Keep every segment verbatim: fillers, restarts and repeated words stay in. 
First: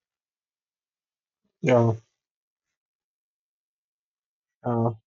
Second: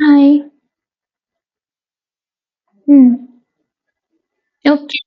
Hi. Yeah, Hmm. uh, Okay,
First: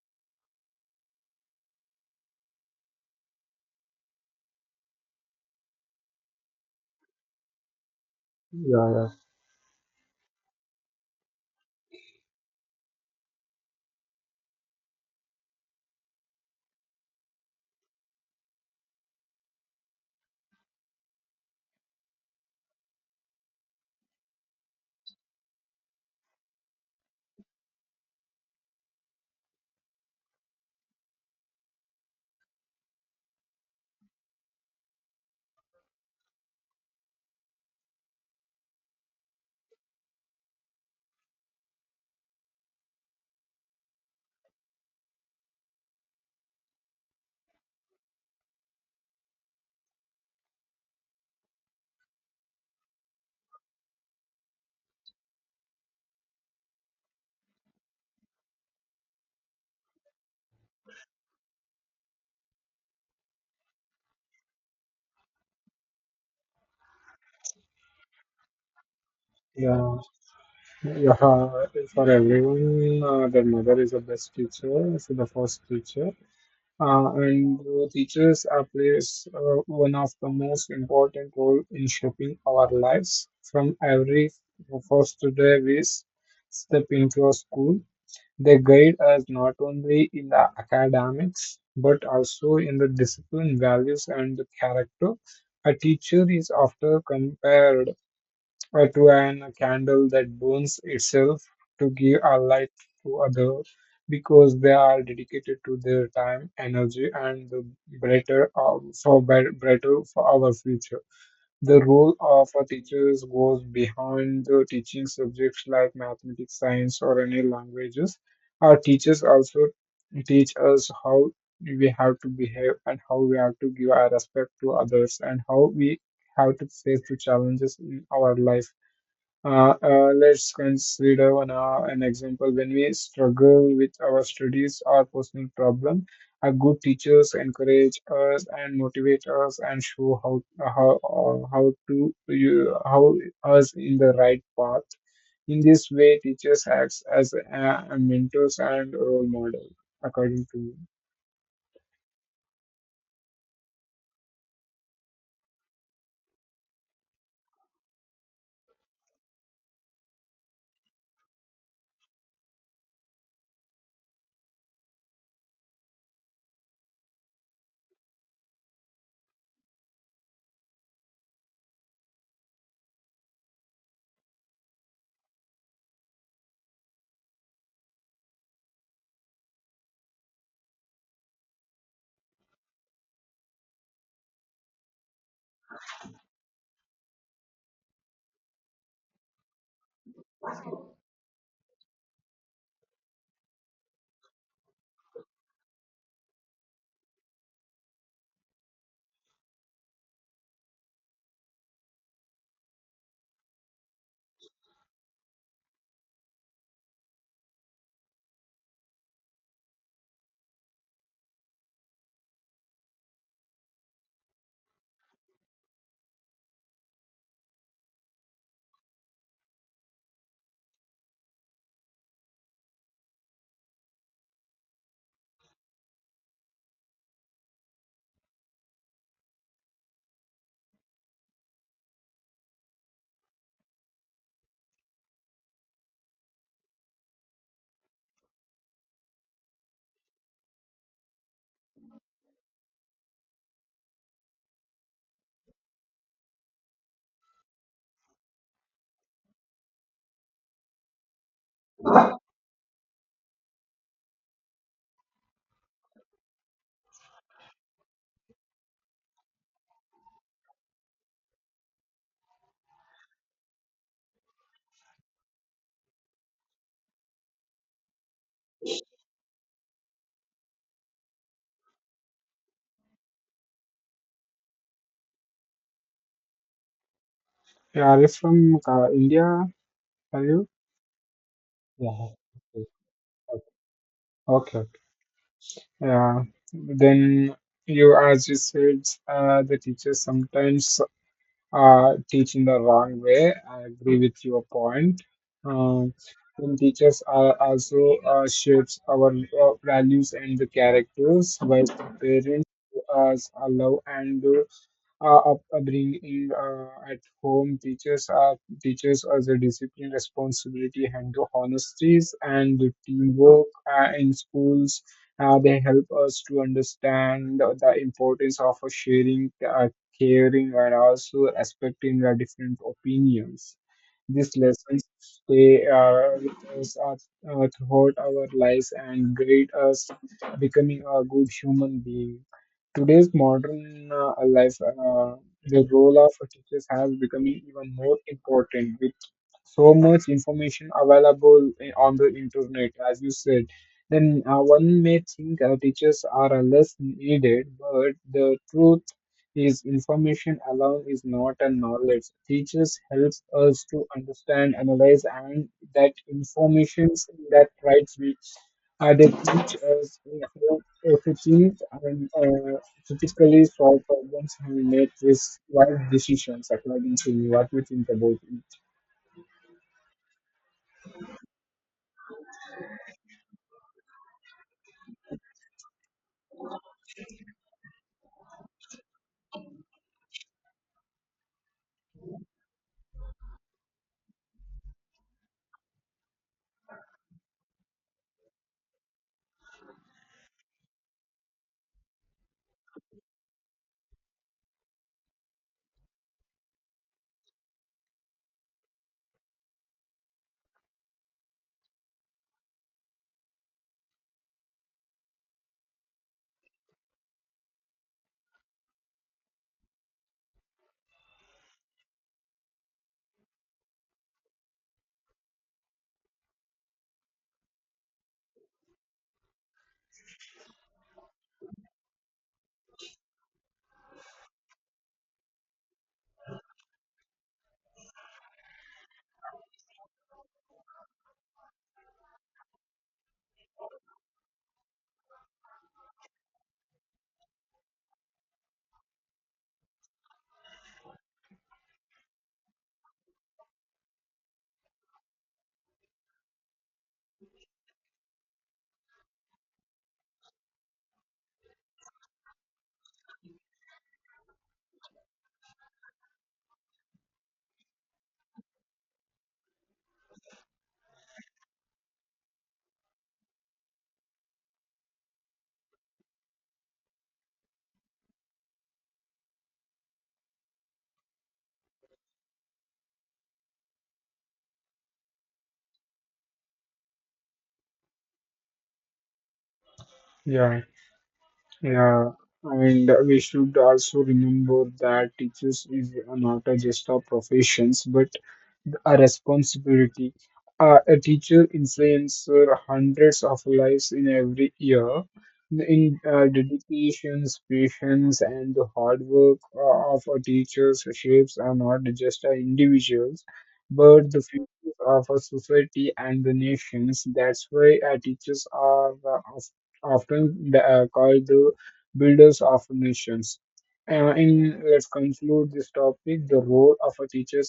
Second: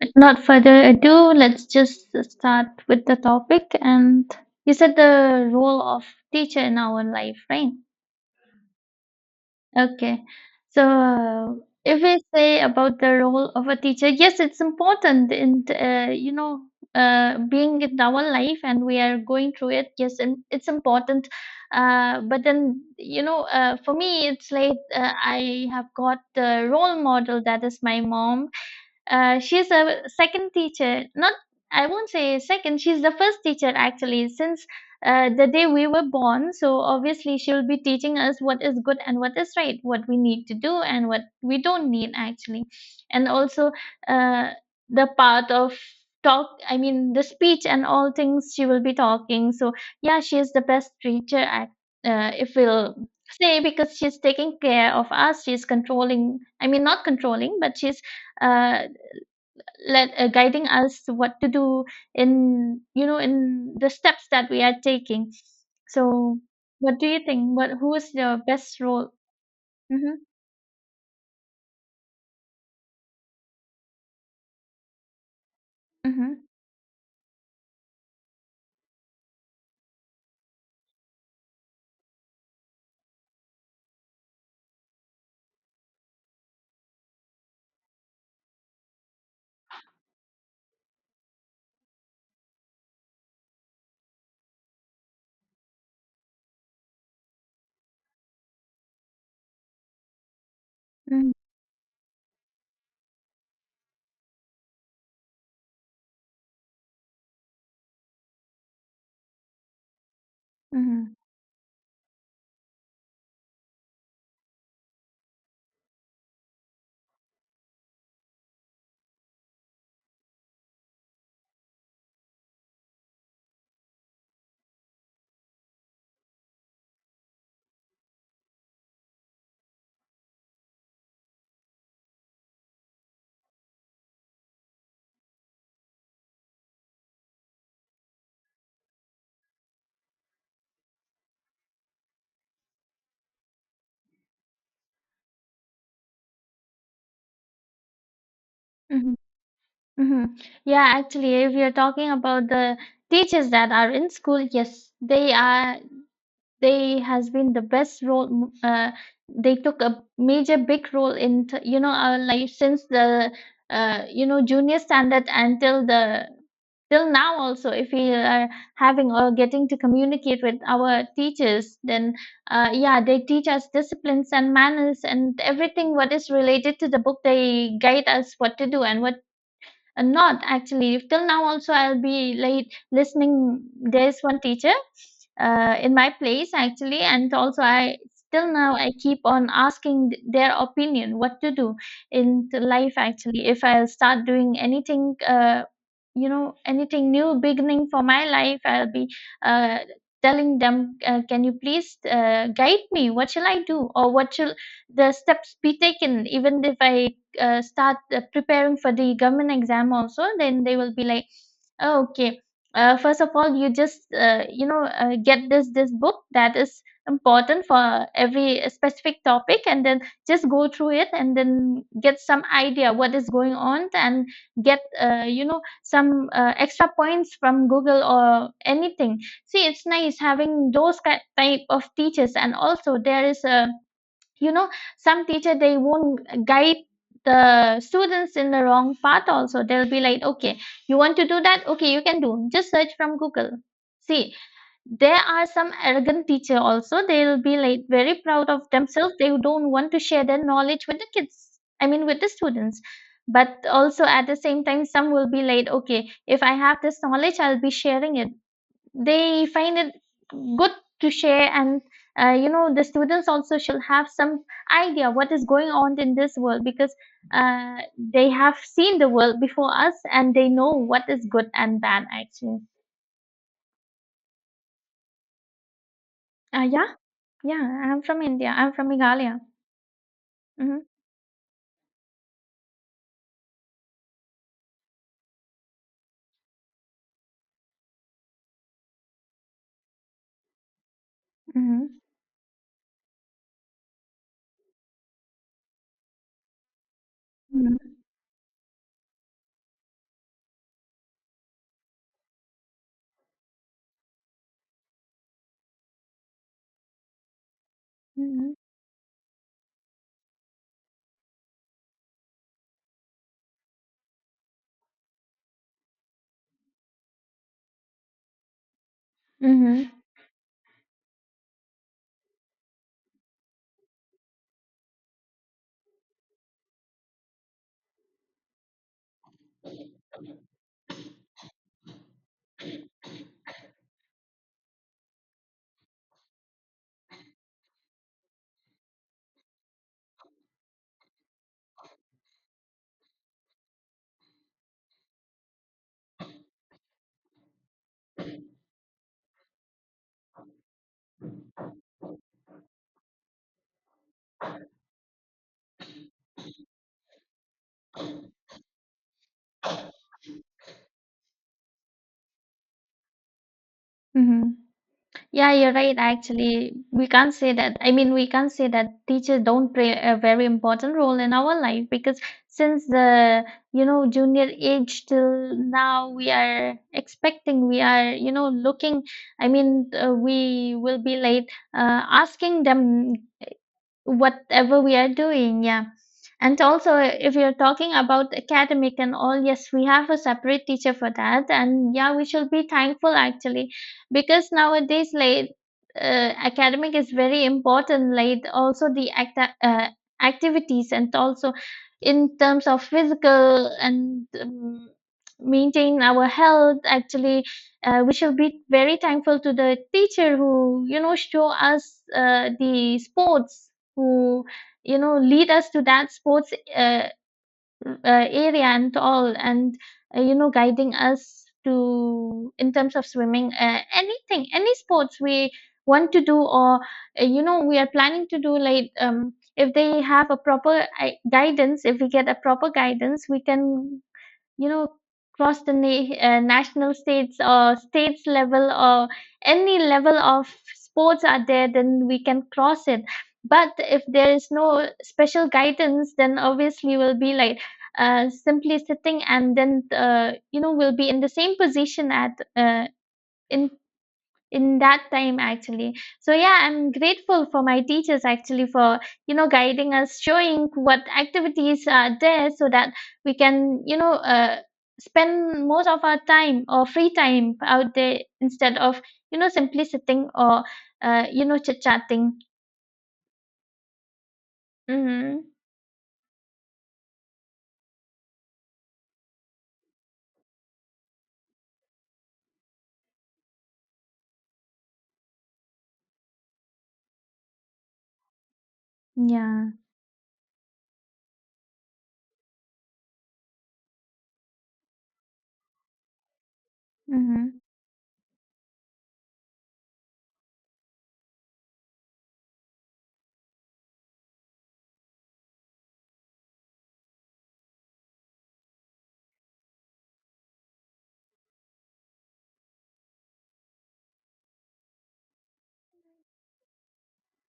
without further ado, let's just start with the topic. And you said the role of teacher in our life, right? yeah, yeah, Okay. So, uh, if we say about the role of a teacher, yes, it's important in uh, you know uh, being in our life, and we are going through it. Yes, and it's important. Uh, but then you know, uh, for me, it's like uh, I have got the role model that is my mom. Uh, she's a second teacher. Not, I won't say second. She's the first teacher actually since uh, the day we were born. So obviously she will be teaching us what is good and what is right, what we need to do and what we don't need actually, and also uh, the part of talk. I mean the speech and all things she will be talking. So yeah, she is the best teacher. Act, uh, if we'll say because she's taking care of us, she's controlling. I mean not controlling, but she's uh let uh, guiding us to what to do in, you know, in the steps that we are taking. So what do you think, what, who is the best role? Hmm. yeah, yeah. uh, For everyone, uh, their mother is the best teacher, so the first teacher. Hmm. Uh, and uh, teachers are plays uh, one of the most important role in shaping our lives. From every first day we s- step into a school, they guide us not only in the academics but also in the discipline, values, and the character. A teacher is often compared or to an candle that burns Hmm. itself to give a light to others because they are dedicated to their time, energy, and the brighter uh, for bri- brighter for our future. Hmm. The role of a teacher goes beyond the teaching subjects like mathematics, science, or any languages. Our teachers also teach us how we have to behave and how we have to give our respect to others and how we have to face the challenges in our life. Uh, uh, let's consider one, uh, an example. When we struggle with our studies or personal problem, our good teachers encourage us and motivate us and show how uh, how uh, how to you, how us in the right path. In this way, teachers acts as uh, mentors and Hmm. role model, Hmm. according to me. Yeah, actually if you're talking about the teachers that are in school, yes, they are, they has been the best role. Uh, they took a major big role in t- you know our life since the uh, you know junior standard until the, till now. Also, if we are having or getting to communicate with our teachers, then uh, yeah, they teach us disciplines and manners and everything what is related to the book. They guide us what to do and what. Uh, not actually. Till now, also, I'll be like listening. There's one teacher uh, in my place actually, and also I, till now I keep on asking th- their opinion what to do in the life actually. If I'll start doing anything, uh, you know, anything new beginning for my life, I'll be uh, telling them, uh, can you please uh, guide me? What shall I do, or what shall the steps be taken? Even if I uh, start uh, preparing for the government exam also, then they will be like, oh, okay, uh, first of all you just uh, you know uh, get this this book that is important for every specific topic and then just go through it and then get some idea what is going on, and get uh, you know some uh, extra points from google or anything. See, it's nice having those ki- type of teachers. And also there is a, you know, some teacher, they won't guide the students in the wrong path. Also they'll be like, okay, you want to do that, okay, you can do, just search from google. See, there are some arrogant teacher also. They'll be like very proud of themselves, they don't want to share their knowledge with the kids. I mean with the students. But also at the same time, some will be like, okay, if I have this knowledge, I'll be sharing it. They find it good to share. And uh, you know, the students also should have some idea what is going on in this world because uh, they have seen the world before us and they know what is good and bad actually. Uh, yeah. yeah Yeah, are I'm you from india, from I'm from uh, India? meghalaya. Are you? Mm-hmm. Yeah. Okay. Okay. Yeah, then you, as you said, uh, the teachers sometimes uh, Mm-hmm. teach in the wrong way. I agree with your point. Um, and teachers are Mm-hmm. also uh, shapes our uh, values and the characters, while the parents us allow and uh, up- upbringing uh, at home teaches uh, Mm-hmm. teaches us the discipline, responsibility, and the honesties and the teamwork uh, in schools. Uh, they help us to understand the importance of sharing, uh, Mm-hmm. caring, and also respecting our different opinions. These lessons stay uh, with us uh, uh, throughout our lives and guide us becoming a good human being today's modern uh, life. Uh, the role of teachers has become even more important with so much information available i- on the internet, as you said. Then uh, one may think uh, teachers are uh, less needed, but the truth is information alone is not a knowledge. Teachers helps us to understand, analyze, and that information that right we uh, they teach us uh, everything and uh, typically solve problems Mm-hmm. and make these Yeah, you're wise right. decisions Actually, according we to can't what say we that. think I mean, about we it. can't say that teachers don't play a very important role in our life because since the, you know, junior age till now, we are expecting, we are, you know, looking. I mean, uh, we will be late uh, asking them whatever we are doing. Yeah. And also if you're talking about academic and all, yes, we have a separate teacher for that. And yeah, we should be thankful actually, because nowadays, like, uh, academic is very important. Like, also the act- uh, activities and also in terms of physical and um, maintain our health actually. Uh, we should be very thankful to the teacher who, you know, show us uh, the sports, who, you know, lead us to that sports uh, uh, area and all. And uh, you know, guiding us to in terms of swimming, uh, anything, any sports we want to do or uh, you know, we are planning to do. Like, um, if they have a proper uh, guidance, if we get a proper guidance, we can, you know, across the na- uh, national states or states level or any level of sports are there, then we can cross it. But if there is no special guidance, then obviously we'll be like uh, simply sitting and then, uh, you know, we'll be in the same position at uh, in in that time actually. So yeah, I'm grateful for my teachers actually for, you know, guiding us, showing what activities are there so that we can, you know, uh, spend most of our time or free time out there instead of, you know, simply sitting or, uh, you know, chit chatting. Mm-hmm. Yeah, yeah. And we should also remember that teachers is not a just a professions, but a Yeah. responsibility. Uh, a teacher influences hundreds of lives in every year. In uh, dedications, Mm-hmm. patience, and the hard work uh, of a teacher's shapes are not just uh, individuals, but the future of a society and the nations. That's why uh, teachers are uh, of- often uh, called the builders of nations. Uh, in Let's conclude this topic, the role of a teacher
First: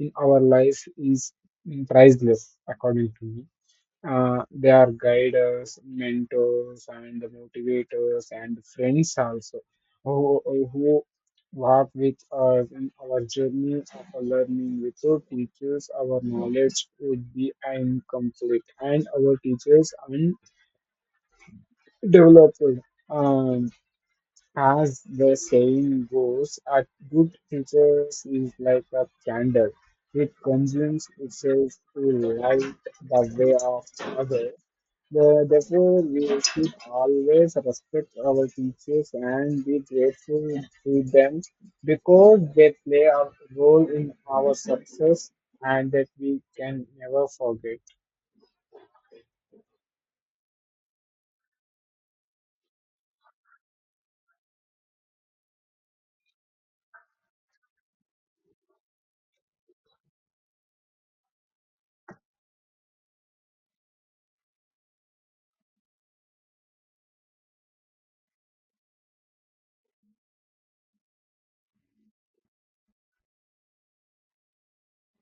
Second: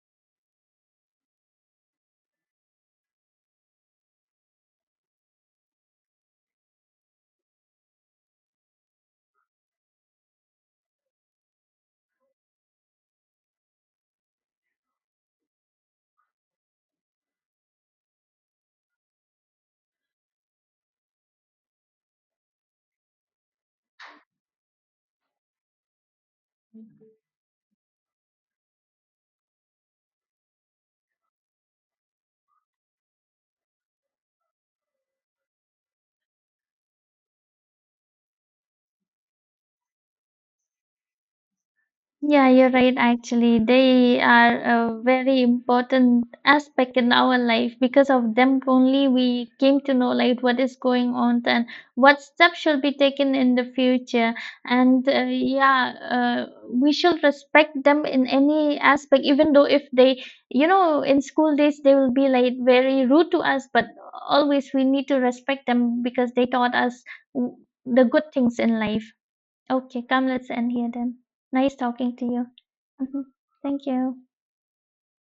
in our lives is priceless, according to me. Uh, they are guides, mentors, and motivators, and friends also who, who walk with us in our journey of learning. Without teachers, our knowledge would be incomplete, and our teachers and developed. Um, as the saying goes, a good teacher is like a candle. It consumes itself to light the way of others. The- Therefore, we should always respect our teachers and be grateful to them because Yeah, you're they right, play a actually. role in They our are a success very and that important we can aspect in never our life. forget. Because of them only we came to know like what is going on and what steps should be taken in the future. And uh, yeah, uh, we should respect them in any aspect, even though if they, you know, in school days they will be like very rude to us, but always we need to respect them because they taught us w- the good things in life. Okay, come, let's end here then. Nice talking to you. Mhm. Thank you.